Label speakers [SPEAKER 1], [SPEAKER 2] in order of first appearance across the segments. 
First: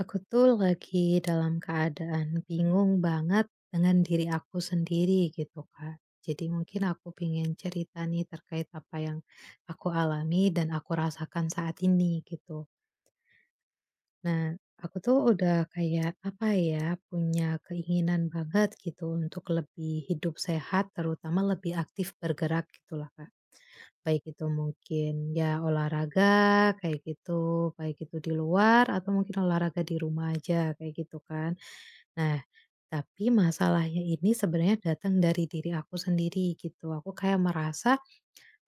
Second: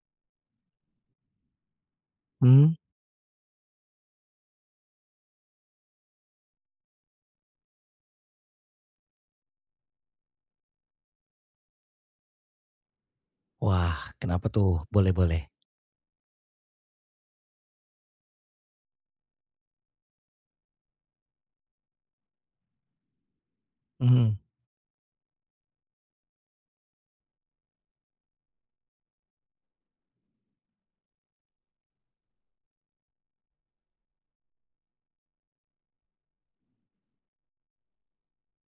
[SPEAKER 1] Aku tuh, lagi dalam keadaan
[SPEAKER 2] Hmm.
[SPEAKER 1] bingung banget dengan diri aku sendiri gitu, Kak. Jadi mungkin aku pengen cerita nih, terkait apa yang aku alami dan aku rasakan saat ini, gitu.
[SPEAKER 2] Wah. Kenapa,
[SPEAKER 1] Nah,
[SPEAKER 2] tuh?
[SPEAKER 1] aku
[SPEAKER 2] Boleh
[SPEAKER 1] tuh
[SPEAKER 2] boleh.
[SPEAKER 1] udah kayak, apa ya, punya keinginan banget, gitu, untuk lebih hidup sehat, terutama lebih aktif bergerak gitu loh, Kak. Baik
[SPEAKER 2] Mhm.
[SPEAKER 1] itu mungkin, ya olahraga, kayak gitu, baik itu di luar atau mungkin olahraga di rumah aja, kayak gitu, kan. Nah, tapi masalahnya ini sebenarnya datang dari diri aku sendiri, gitu. Aku kayak merasa,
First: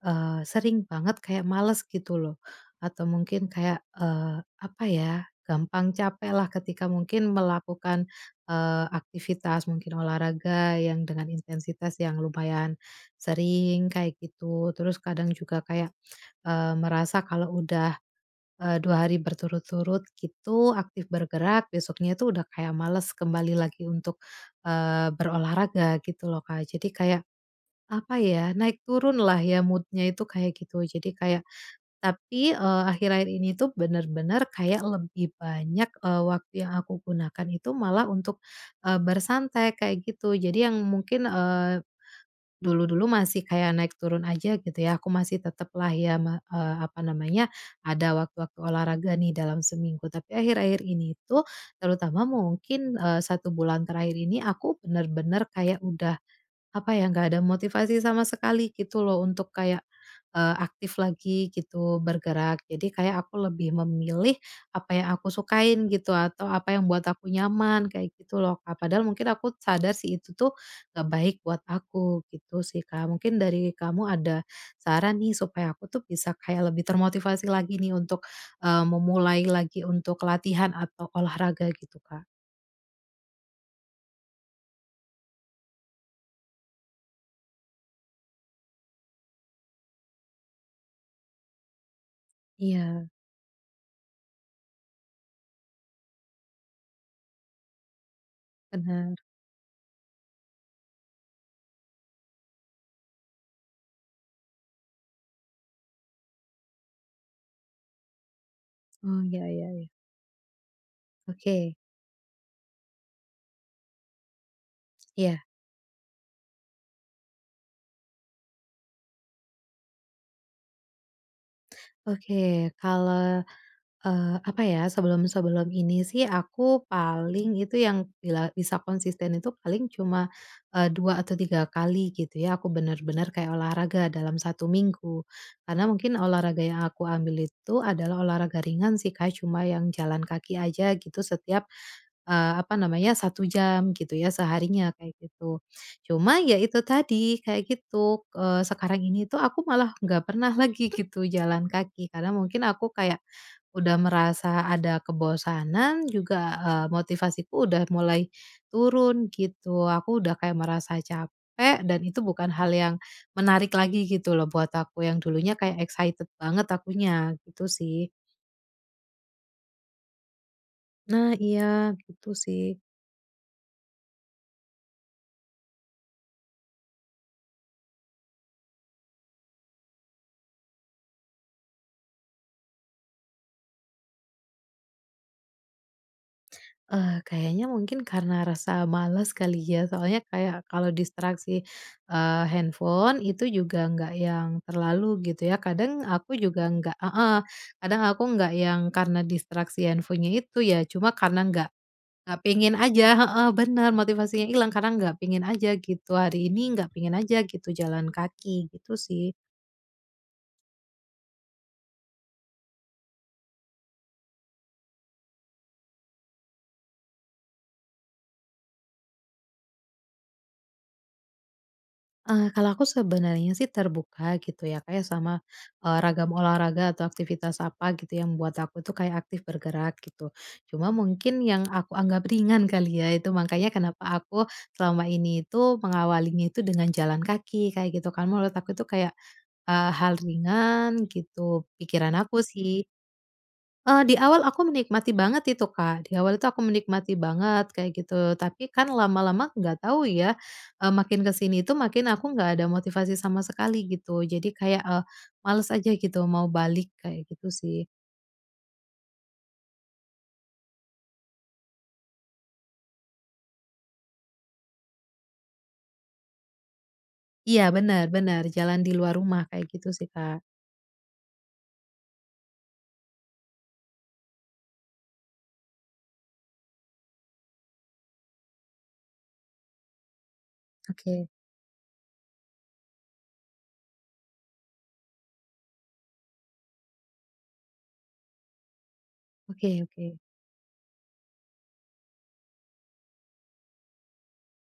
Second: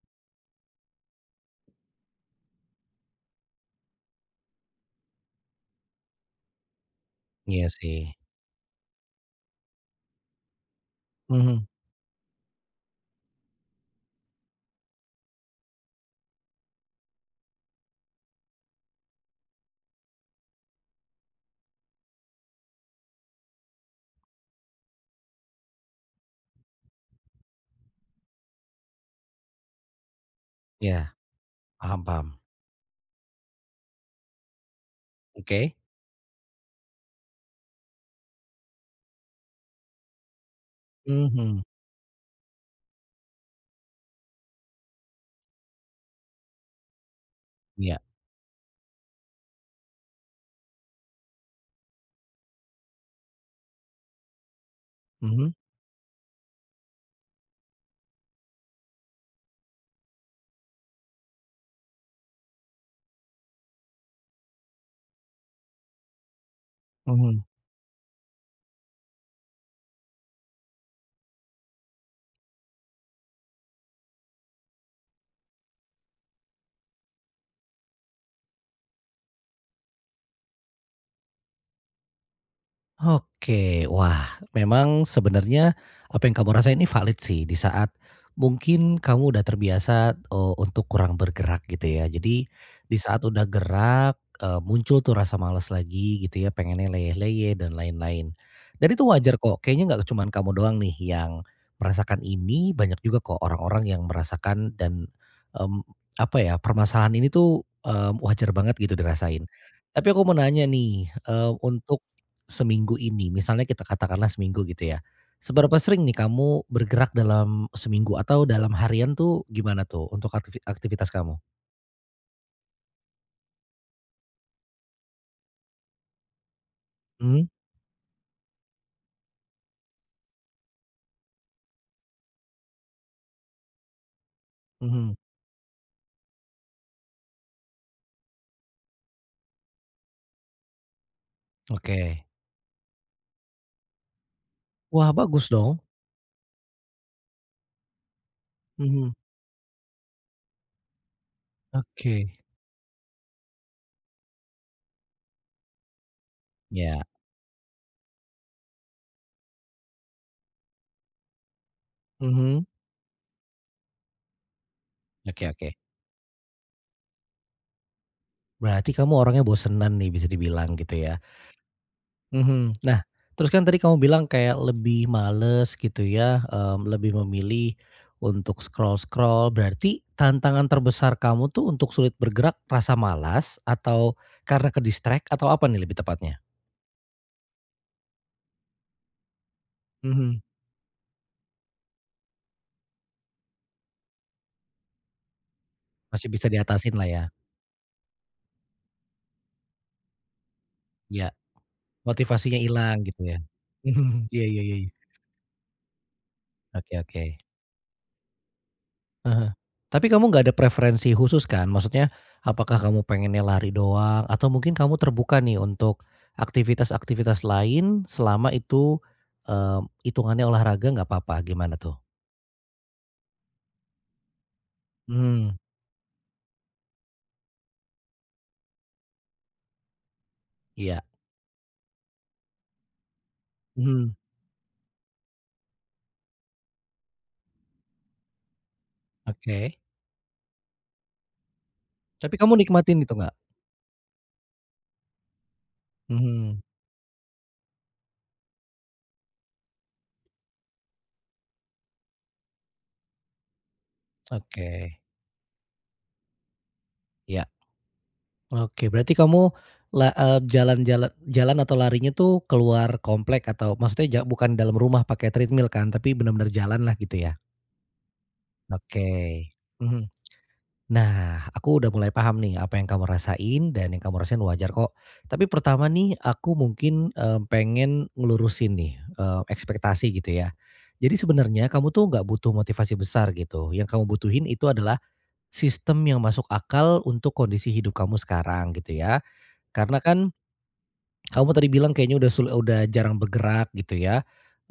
[SPEAKER 1] eee, sering banget kayak males, gitu loh. Atau mungkin kayak, eee, apa ya, gampang capeklah ketika mungkin
[SPEAKER 2] Iya,
[SPEAKER 1] melakukan,
[SPEAKER 2] sih.
[SPEAKER 1] eee, aktivitas mungkin olahraga, yang dengan
[SPEAKER 2] Mhm.
[SPEAKER 1] intensitas yang lumayan sering, kayak gitu. Terus kadang juga kayak, eee, merasa kalau udah, eee, 2 hari berturut-turut gitu aktif bergerak, besoknya itu udah kayak males kembali lagi untuk, eee, berolahraga gitu loh, Kak. Jadi kayak, apa ya, naik turunlah ya mood-nya itu, kayak gitu. Jadi
[SPEAKER 2] Iya.
[SPEAKER 1] kayak
[SPEAKER 2] Paham paham.
[SPEAKER 1] tapi, eee, akhir-akhir ini tuh bener-bener kayak lebih
[SPEAKER 2] Oke.
[SPEAKER 1] banyak, eee, waktu yang aku gunakan itu malah untuk, eee, bersantai, kayak gitu. Jadi yang mungkin,
[SPEAKER 2] Mhm.
[SPEAKER 1] eee, dulu-dulu masih kayak naik turun aja gitu ya, aku masih tetaplah ya me apa namanya,
[SPEAKER 2] Iya.
[SPEAKER 1] ada waktu-waktu olahraga nih, dalam seminggu. Tapi akhir-akhir ini tuh, terutama mungkin, eee, 1 bulan terakhir ini, aku bener-bener
[SPEAKER 2] Mhm.
[SPEAKER 1] kayak udah, apa ya, nggak ada motivasi sama sekali, gitu loh, untuk kayak, eee, aktif lagi gitu, bergerak. Jadi kayak aku lebih memilih apa yang aku sukain gitu, atau apa yang buat aku
[SPEAKER 2] Mhm.
[SPEAKER 1] nyaman, kayak gitu loh, Kak. Padahal mungkin aku sadar sih, itu tuh nggak baik buat aku, gitu sih, Kak. Mungkin dari kamu ada saran nih, supaya aku tuh bisa kayak lebih termotivasi lagi nih, untuk, eee, memulai lagi untuk latihan atau olahraga gitu, Kak?
[SPEAKER 2] Oke. Wah, memang, sebenarnya apa yang kamu rasain ini valid sih. Di saat mungkin kamu udah terbiasa, eee, untuk kurang bergerak gitu ya. Jadi, di
[SPEAKER 1] Iya.
[SPEAKER 2] saat udah gerak, eee, muncul tuh rasa males lagi gitu ya, pengennya leyeh-leyeh dan lain-lain, dan itu
[SPEAKER 1] Bener.
[SPEAKER 2] wajar kok. Kayaknya enggak cuma kamu doang nih yang merasakan ini. Banyak juga kok orang-orang yang merasakan dan, mmm, apa ya, permasalahan ini tuh, mmm, wajar banget gitu
[SPEAKER 1] Oh. Iya
[SPEAKER 2] dirasain.
[SPEAKER 1] iya iya.
[SPEAKER 2] Tapi aku mau nanya nih, eee,
[SPEAKER 1] Oke.
[SPEAKER 2] untuk seminggu ini, misalnya kita katakanlah seminggu gitu ya.
[SPEAKER 1] Iya.
[SPEAKER 2] Seberapa sering nih kamu bergerak dalam seminggu atau dalam harian tuh gimana tuh untuk aktivi aktivitas kamu?
[SPEAKER 1] Oke. Kalau, eee, apa ya, sebelum-sebelum ini sih aku
[SPEAKER 2] Mmm.
[SPEAKER 1] paling itu yang bila bisa konsisten itu paling cuma, eee, 2 atau 3 kali gitu ya. Aku bener-bener kayak olahraga dalam 1
[SPEAKER 2] Mhm.
[SPEAKER 1] minggu. Karena mungkin olahraga yang aku ambil itu adalah olahraga ringan sih, Kak, cuma yang jalan kaki aja gitu setiap,
[SPEAKER 2] Oke.
[SPEAKER 1] eee, apa namanya, 1 jam gitu ya seharinya,
[SPEAKER 2] Wah,
[SPEAKER 1] kayak
[SPEAKER 2] bagus
[SPEAKER 1] gitu.
[SPEAKER 2] dong.
[SPEAKER 1] Cuma ya itu tadi kayak gitu, eee, sekarang
[SPEAKER 2] Mhm.
[SPEAKER 1] ini tuh aku malah nggak pernah lagi gitu jalan kaki, karena
[SPEAKER 2] Oke.
[SPEAKER 1] mungkin aku kayak udah merasa ada kebosanan juga, eee,
[SPEAKER 2] Ya.
[SPEAKER 1] motivasiku udah mulai turun gitu. Aku udah kayak merasa capek dan itu bukan
[SPEAKER 2] Mhm.
[SPEAKER 1] hal yang menarik lagi gitu loh buat aku, yang
[SPEAKER 2] Oke
[SPEAKER 1] dulunya
[SPEAKER 2] oke.
[SPEAKER 1] kayak excited banget akunya, gitu sih.
[SPEAKER 2] Berarti kamu orangnya bosenan nih bisa dibilang gitu ya,
[SPEAKER 1] Nah iya, gitu sih.
[SPEAKER 2] mhm, nah terus kan tadi kamu bilang kayak lebih males gitu ya, mmm, lebih memilih, untuk scroll-scroll berarti tantangan terbesar kamu tuh untuk sulit bergerak rasa malas atau karena ke-distract atau apa nih lebih tepatnya?
[SPEAKER 1] Ah, kayaknya mungkin karena rasa males kali ya soalnya
[SPEAKER 2] Mhm.
[SPEAKER 1] kayak kalau distraksi, eee, handphone itu juga nggak yang terlalu gitu ya kadang
[SPEAKER 2] Masih
[SPEAKER 1] aku
[SPEAKER 2] bisa
[SPEAKER 1] juga nggak
[SPEAKER 2] diatasinlah ya.
[SPEAKER 1] heeh, kadang aku nggak yang karena distraksi handphonenya itu ya cuma
[SPEAKER 2] Ya.
[SPEAKER 1] karena nggak
[SPEAKER 2] Motivasinya
[SPEAKER 1] pengen
[SPEAKER 2] hilang
[SPEAKER 1] aja
[SPEAKER 2] gitu ya,
[SPEAKER 1] heeh, bener
[SPEAKER 2] mhm, iya
[SPEAKER 1] motivasinya
[SPEAKER 2] ya
[SPEAKER 1] hilang
[SPEAKER 2] ya.
[SPEAKER 1] karena nggak pengen aja gitu hari ini nggak
[SPEAKER 2] Oke
[SPEAKER 1] pengen aja
[SPEAKER 2] oke.
[SPEAKER 1] gitu jalan kaki gitu sih.
[SPEAKER 2] Heeh, tapi kamu enggak ada preferensi khusus kan? Maksudnya apakah kamu pengennya lari doang? Atau mungkin kamu terbuka nih untuk, aktivitas-aktivitas lain selama itu, mmm, hitungannya olahraga enggak apa-apa gimana tuh?
[SPEAKER 1] Eee, kalau aku sebenarnya sih terbuka gitu ya kayak sama,
[SPEAKER 2] Mmm.
[SPEAKER 1] eee, ragam olahraga atau aktivitas apa gitu yang membuat aku itu kayak aktif bergerak gitu, cuma
[SPEAKER 2] Iya.
[SPEAKER 1] mungkin yang aku anggap ringan kali ya itu makanya kenapa
[SPEAKER 2] Mhm.
[SPEAKER 1] aku selama ini itu mengawalinya itu dengan jalan kaki kayak gitu kan menurut aku itu kayak,
[SPEAKER 2] Oke.
[SPEAKER 1] eee, hal ringan gitu pikiran
[SPEAKER 2] Tapi
[SPEAKER 1] aku
[SPEAKER 2] kamu
[SPEAKER 1] sih.
[SPEAKER 2] nikmatin gitu enggak?
[SPEAKER 1] Eee, di awal aku menikmati banget itu Kak di awal itu
[SPEAKER 2] Mhm.
[SPEAKER 1] aku menikmati banget kayak gitu tapi kan lama-lama nggak tahu ya, eee, makin ke sini itu makin aku nggak ada motivasi sama sekali gitu jadi kayak,
[SPEAKER 2] Oke.
[SPEAKER 1] eee, males aja gitu mau balik kayak
[SPEAKER 2] Ya.
[SPEAKER 1] gitu sih.
[SPEAKER 2] Oke berarti kamu la eee, jalan-jalan jalan atau larinya itu keluar komplek atau maksudnya ja bukan dalam rumah pakai treadmill kan? Tapi benar-benar jalanlah gitu ya.
[SPEAKER 1] Iya bener bener jalan di luar rumah
[SPEAKER 2] Oke,
[SPEAKER 1] kayak gitu sih
[SPEAKER 2] mhm,
[SPEAKER 1] Kak.
[SPEAKER 2] nah aku udah mulai paham nih apa yang kamu rasain dan yang kamu rasain wajar kok, tapi pertama nih aku mungkin, eee, pengen ngelurusin nih, eee, ekspektasi gitu ya, jadi
[SPEAKER 1] Oke.
[SPEAKER 2] sebenarnya kamu tuh enggak butuh motivasi besar gitu yang kamu butuhin itu adalah, sistem yang masuk akal untuk kondisi hidup kamu sekarang gitu ya,
[SPEAKER 1] Oke
[SPEAKER 2] karena
[SPEAKER 1] oke.
[SPEAKER 2] kan. Kamu tadi bilang kayaknya udah sul udah jarang bergerak gitu ya,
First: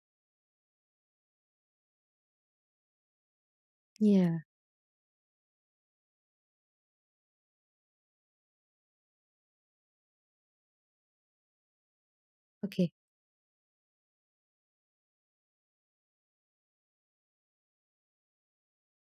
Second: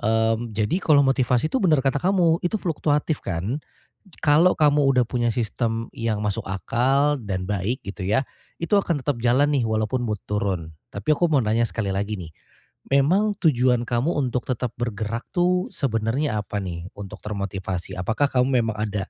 [SPEAKER 2] mmm, jadi kalau motivasi itu bener kata kamu itu fluktuatif kan,
[SPEAKER 1] Iya.
[SPEAKER 2] kalau kamu udah punya sistem yang masuk akal dan baik gitu ya, itu akan tetap jalan nih walaupun mood turun tapi aku mau nanya sekali lagi nih.
[SPEAKER 1] Oke.
[SPEAKER 2] Memang tujuan kamu untuk tetap bergerak tuh sebenarnya apa nih untuk termotivasi? Apakah kamu memang ada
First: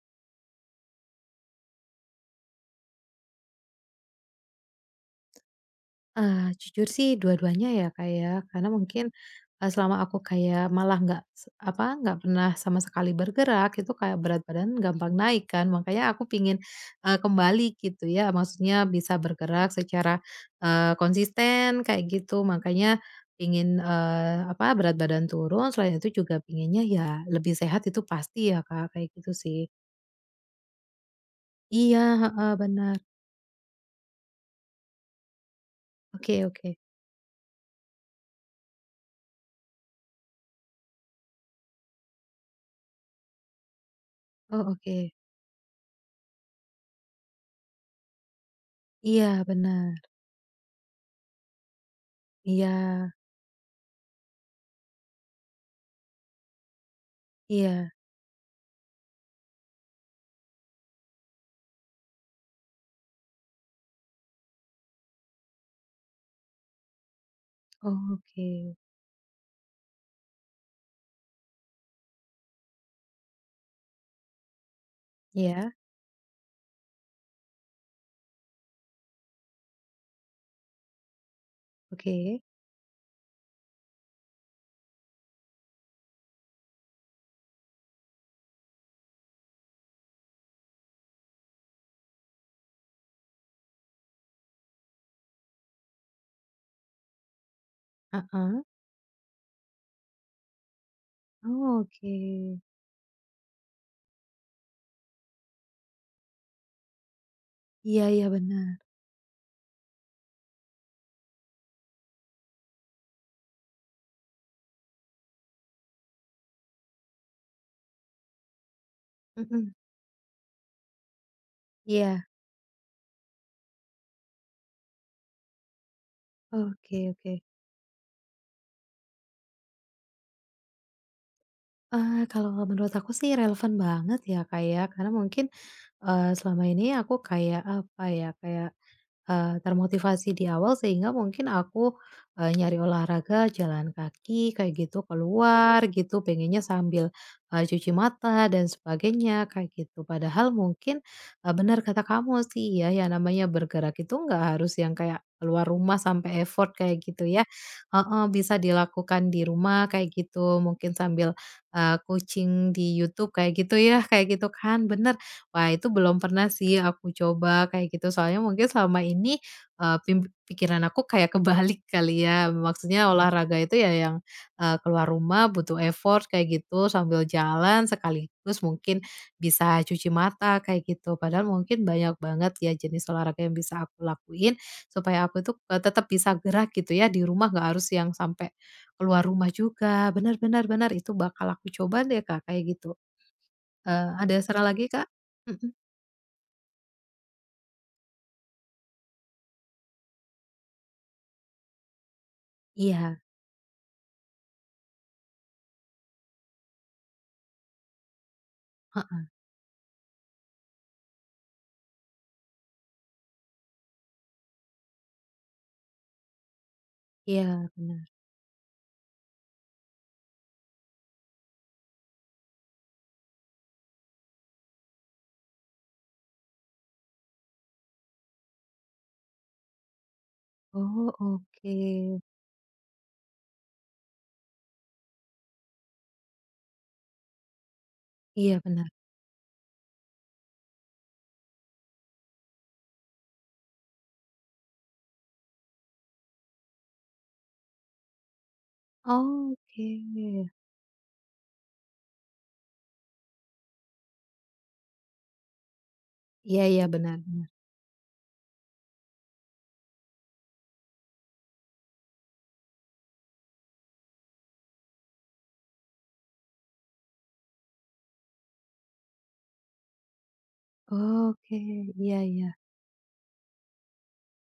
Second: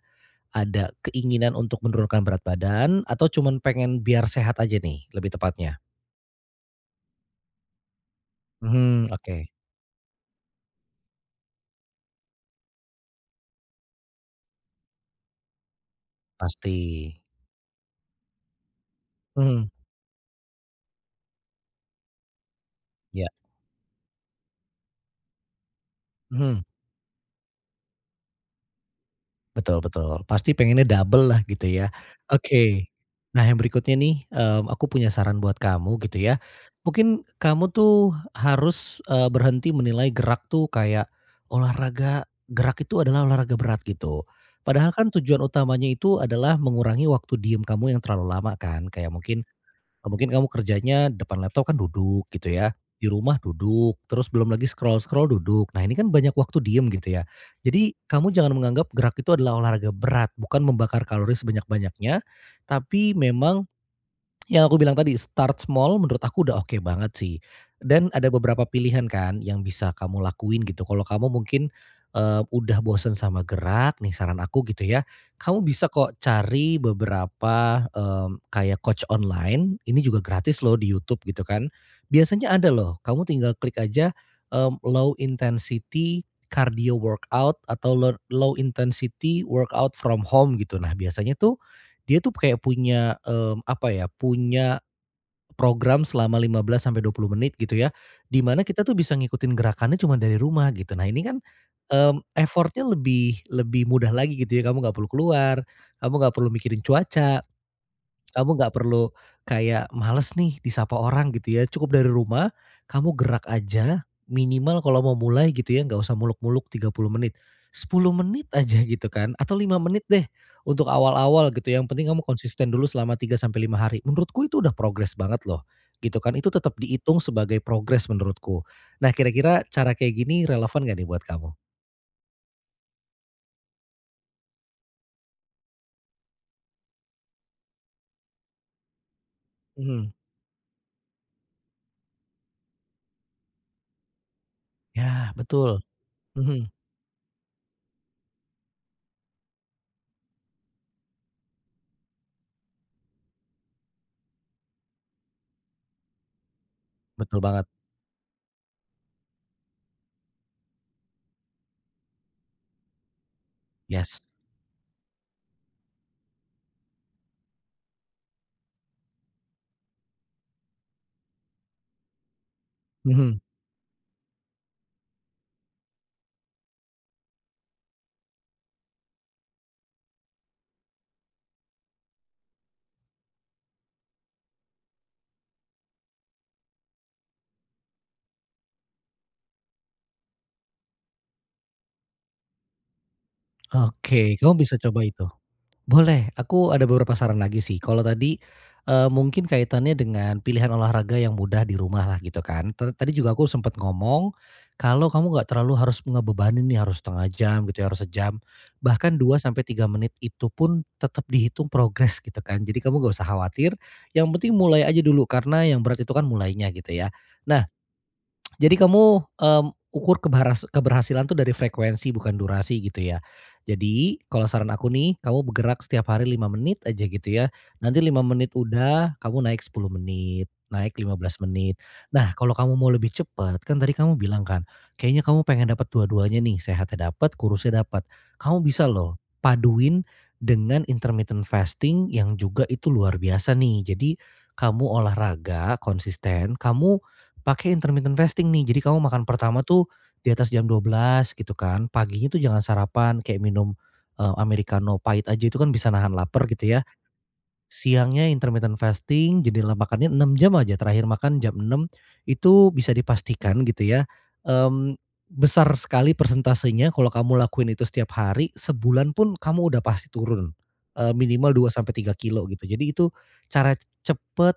[SPEAKER 2] ada keinginan untuk menurunkan berat badan atau cuman pengen biar sehat aja nih lebih tepatnya.
[SPEAKER 1] Eee, jujur sih dua-duanya ya Kak ya karena mungkin,
[SPEAKER 2] Mhm, oke.
[SPEAKER 1] eee, selama aku kayak malah nggak se apa nggak pernah sama sekali bergerak itu kayak berat badan gampang naik kan makanya aku pengen,
[SPEAKER 2] Pasti.
[SPEAKER 1] eee, kembali gitu ya maksudnya bisa
[SPEAKER 2] Mhm.
[SPEAKER 1] bergerak secara, eee, konsisten kayak gitu makanya
[SPEAKER 2] Ya.
[SPEAKER 1] pengen, eee, apa berat badan turun selain itu juga
[SPEAKER 2] Mhm.
[SPEAKER 1] pengennya ya lebih sehat itu pasti ya Kak kayak gitu sih.
[SPEAKER 2] Betul betul pasti pengennya dobellah gitu ya,
[SPEAKER 1] Iya, heeh,
[SPEAKER 2] oke,
[SPEAKER 1] bener.
[SPEAKER 2] nah yang berikutnya nih, eee, aku punya saran buat kamu gitu ya,
[SPEAKER 1] Oke oke.
[SPEAKER 2] mungkin kamu tuh harus, eee, berhenti menilai gerak tuh kayak olahraga gerak itu adalah olahraga berat gitu,
[SPEAKER 1] Oh
[SPEAKER 2] padahal
[SPEAKER 1] oke.
[SPEAKER 2] kan tujuan utamanya itu adalah mengurangi waktu diem kamu yang terlalu lama kan? Kayak
[SPEAKER 1] Iya
[SPEAKER 2] mungkin,
[SPEAKER 1] bener.
[SPEAKER 2] mungkin kamu kerjanya depan laptop kan duduk gitu ya, di
[SPEAKER 1] Iya.
[SPEAKER 2] rumah duduk terus belum lagi scroll-scroll duduk nah ini kan banyak waktu diam gitu ya,
[SPEAKER 1] Iya.
[SPEAKER 2] jadi kamu jangan menganggap gerak itu adalah olahraga berat bukan membakar kalori sebanyak-banyaknya, tapi memang. Yang aku bilang tadi start small menurut aku udah oke banget sih, dan ada beberapa
[SPEAKER 1] Oke.
[SPEAKER 2] pilihan kan yang bisa kamu lakuin gitu kalau kamu mungkin, eee, udah bosen sama gerak nih saran aku gitu ya, kamu
[SPEAKER 1] Ya.
[SPEAKER 2] bisa kok cari beberapa, mmm, kayak coach online ini juga gratis loh di YouTube gitu kan
[SPEAKER 1] Oke.
[SPEAKER 2] biasanya ada loh kamu tinggal klik aja, eee, low intensity, cardio workout atau row low intensity workout from home gitu nah biasanya tuh, dia tuh kayak punya, mmm, apa ya punya. Program selama 15 sampai 20 menit gitu ya, di mana
[SPEAKER 1] Heeh.
[SPEAKER 2] kita tuh bisa ngikutin gerakannya cuma dari rumah gitu nah ini kan,
[SPEAKER 1] Oh
[SPEAKER 2] mmm,
[SPEAKER 1] oke.
[SPEAKER 2] effort-nya lebih lebih mudah lagi gitu ya kamu enggak perlu keluar, kamu enggak perlu mikirin cuaca.
[SPEAKER 1] Iya iya
[SPEAKER 2] Kamu enggak
[SPEAKER 1] bener.
[SPEAKER 2] perlu kayak males nih disapa orang gitu ya cukup dari rumah, kamu gerak aja minimal kalau mau mulai gitu ya enggak usah muluk-muluk 30 menit, 10 menit aja gitu kan atau
[SPEAKER 1] Mhm.
[SPEAKER 2] 5 menit deh, untuk awal-awal gitu yang penting kamu
[SPEAKER 1] Iya.
[SPEAKER 2] konsisten dulu selama 3 sampai 5 hari menurutku itu udah progres banget loh, gitu kan Itu tetap
[SPEAKER 1] Oke
[SPEAKER 2] dihitung
[SPEAKER 1] oke.
[SPEAKER 2] sebagai progres menurutku, nah kira-kira cara kayak gini relevan enggak nih buat kamu?
[SPEAKER 1] Eee, kalau menurut aku sih relevan banget ya, Kak, ya karena mungkin, eee, selama ini aku kayak, apa ya, kayak, eee,
[SPEAKER 2] Mhm.
[SPEAKER 1] termotivasi di awal sehingga mungkin aku, eee, nyari olahraga jalan kaki kayak gitu, ke
[SPEAKER 2] Ya, betul.
[SPEAKER 1] luar gitu, pengennya
[SPEAKER 2] Mhm.
[SPEAKER 1] sambil, eee, cuci mata dan sebagainya kayak gitu. Padahal mungkin, eee, bener kata kamu sih ya, ya namanya bergerak itu nggak harus yang kayak ke luar rumah sampai effort kayak gitu
[SPEAKER 2] Betul
[SPEAKER 1] ya.
[SPEAKER 2] banget.
[SPEAKER 1] Heeh, bisa dilakukan di rumah kayak gitu. Mungkin sambil, eee, kucing di YouTube, kayak gitu ya
[SPEAKER 2] Yes.
[SPEAKER 1] kayak gitu kan, bener. Wah, itu belum pernah sih aku coba kayak gitu, soalnya mungkin selama ini, eee, pim pikiran aku kayak kebalik kali ya. Maksudnya
[SPEAKER 2] Mhm.
[SPEAKER 1] olahraga itu ya yang, eee, ke luar rumah, butuh effort kayak gitu, sambil jalan sekaligus mungkin bisa cuci mata kayak gitu. Padahal mungkin banyak banget ya jenis olahraga yang bisa aku lakuin supaya aku itu, eee, tetap bisa gerak gitu ya di rumah, nggak harus yang sampai ke luar rumah juga. Bener bener bener, itu bakal aku coba deh, Kak, kayak gitu. Eee, ada
[SPEAKER 2] Oke, kamu
[SPEAKER 1] saran
[SPEAKER 2] bisa
[SPEAKER 1] lagi,
[SPEAKER 2] coba
[SPEAKER 1] Kak?
[SPEAKER 2] itu.
[SPEAKER 1] Mhm.
[SPEAKER 2] Boleh, aku ada beberapa saran lagi sih. Kalau tadi, eee, mungkin kaitannya dengan pilihan olahraga yang mudah di rumahlah gitu kan. Ta tadi
[SPEAKER 1] Iya.
[SPEAKER 2] juga aku sempet ngomong kalau kamu enggak terlalu harus ngebebanin nih, harus 1/2 jam, gitu ya, harus sejam, bahkan
[SPEAKER 1] Heeh.
[SPEAKER 2] 2 sampai 3 menit itu pun tetep dihitung progres gitu kan. Jadi kamu enggak usah khawatir yang penting mulai aja dulu karena yang berat itu kan mulainya gitu ya. Nah,
[SPEAKER 1] Iya bener.
[SPEAKER 2] jadi kamu, eee, ukur kebaras keberhasilan itu dari frekuensi bukan durasi gitu ya. Jadi kalau saran aku nih kamu bergerak setiap hari 5 menit aja gitu ya. Nanti 5 menit udah, kamu naik 10 menit, naik lima
[SPEAKER 1] Oh,
[SPEAKER 2] belas menit.
[SPEAKER 1] oke.
[SPEAKER 2] Nah, kalau kamu mau lebih cepet, kan tadi kamu bilang kan kayaknya kamu pengen dapet dua-duanya nih, sehatnya dapet kurusnya dapet.
[SPEAKER 1] Iya
[SPEAKER 2] Kamu
[SPEAKER 1] bener.
[SPEAKER 2] bisa loh paduin dengan intermittent fasting yang juga itu luar biasa nih. Jadi kamu olahraga konsisten, kamu pakai intermittent fasting nih. Jadi kamu makan pertama tuh
[SPEAKER 1] Oke.
[SPEAKER 2] di atas jam 12.00 gitu kan. Paginya tuh jangan sarapan kayak minum, eee, amerikano pait aja, itu kan bisa nahan laper
[SPEAKER 1] Iya
[SPEAKER 2] gitu
[SPEAKER 1] iya,
[SPEAKER 2] ya.
[SPEAKER 1] bener bener.
[SPEAKER 2] Siangnya intermittent fasting, jendela makannya 6 jam aja. Terakhir makan jam 6.00 itu bisa dipastikan gitu ya, mmm, besar sekali persentasenya kalau kamu lakuin itu setiap hari, sebulan pun kamu udah pasti turun, eee, minimal
[SPEAKER 1] Oke,
[SPEAKER 2] dua sampai tiga
[SPEAKER 1] iya
[SPEAKER 2] kilo
[SPEAKER 1] iya.
[SPEAKER 2] gitu. Jadi itu cara cepet,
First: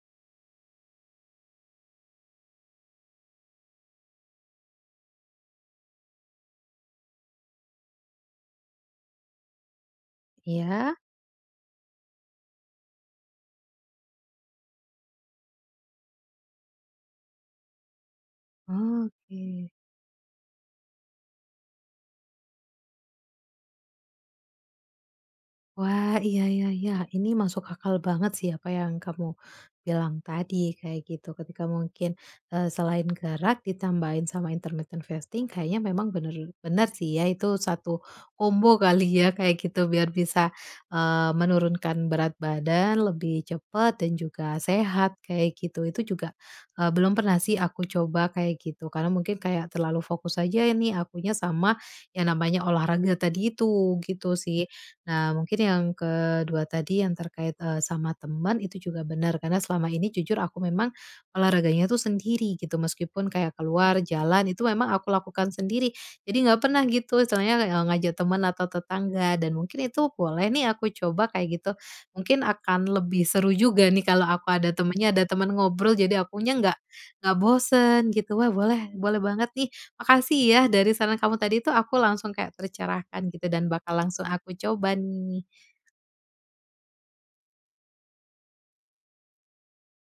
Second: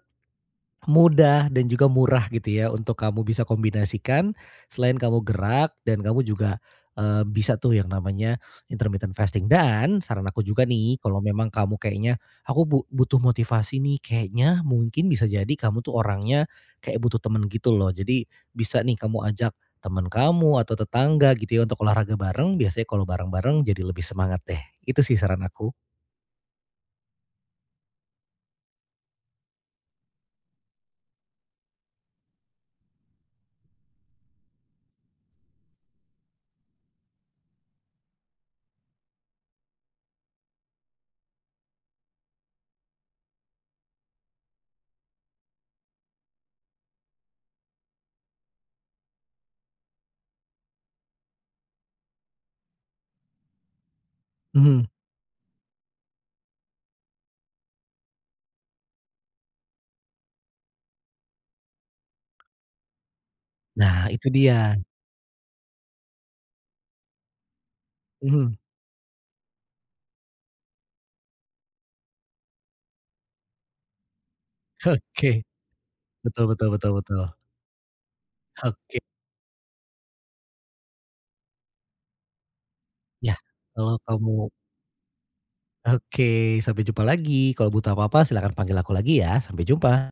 [SPEAKER 2] mudah, dan juga murah, gitu ya, untuk kamu bisa kombinasikan selain kamu gerak dan kamu juga, eee, bisa tuh yang namanya intermittent fasting. Dan saran aku juga
[SPEAKER 1] Iya.
[SPEAKER 2] nih kalau memang kamu kayaknya, "Aku bu butuh motivasi nih." kayaknya mungkin bisa jadi kamu tuh orangnya kayak butuh temen gitu loh. Jadi bisa nih kamu ajak
[SPEAKER 1] Oke.
[SPEAKER 2] temen kamu atau tetangga, gitu ya, untuk olahraga bareng. Biasanya kalau bareng-bareng jadi lebih semangat deh. Itu sih saran aku.
[SPEAKER 1] Wah, iya iya iya. Ini masuk akal banget sih apa yang kamu bilang tadi kayak gitu. Ketika mungkin, eee, selain gerak ditambahin sama intermittent fasting, kayaknya memang bener bener sih ya itu satu kombo kali ya kayak gitu, biar bisa, eee, menurunkan berat badan lebih cepet dan juga sehat kayak gitu. Itu juga, eee, belum pernah sih aku coba kayak gitu. Karena mungkin kayak terlalu fokus aja ini akunya sama yang namanya olahraga tadi itu, gitu sih.
[SPEAKER 2] Mhm.
[SPEAKER 1] Nah, mungkin yang ke-2 tadi yang terkait, eee, sama teman itu juga bener. Karena selama ini jujur aku memang olahraganya itu sendiri gitu. Meskipun kayak ke luar
[SPEAKER 2] Nah, itu
[SPEAKER 1] jalan itu
[SPEAKER 2] dia.
[SPEAKER 1] memang aku lakukan sendiri. Jadi enggak pernah gitu istilahnya le e ngajak teman
[SPEAKER 2] Mhm.
[SPEAKER 1] atau tetangga dan mungkin itu boleh nih aku coba kayak gitu. Mungkin akan lebih seru juga nih kalau aku ada temennya, ada
[SPEAKER 2] Oke.
[SPEAKER 1] teman ngobrol, jadi
[SPEAKER 2] Betul
[SPEAKER 1] akunya
[SPEAKER 2] betul
[SPEAKER 1] enggak
[SPEAKER 2] betul
[SPEAKER 1] enggak
[SPEAKER 2] betul.
[SPEAKER 1] bosan gitu. Wah, boleh,
[SPEAKER 2] Oke.
[SPEAKER 1] boleh banget nih. Makasih ya dari saran kamu tadi tuh aku langsung kayak tercerahkan
[SPEAKER 2] Ya.
[SPEAKER 1] gitu, dan bakal
[SPEAKER 2] Kalau
[SPEAKER 1] langsung
[SPEAKER 2] kamu
[SPEAKER 1] aku coba nih.
[SPEAKER 2] Oke. Sampai jumpa lagi. Kalau butuh apa-apa, silahkan panggil aku lagi ya. Sampai jumpa.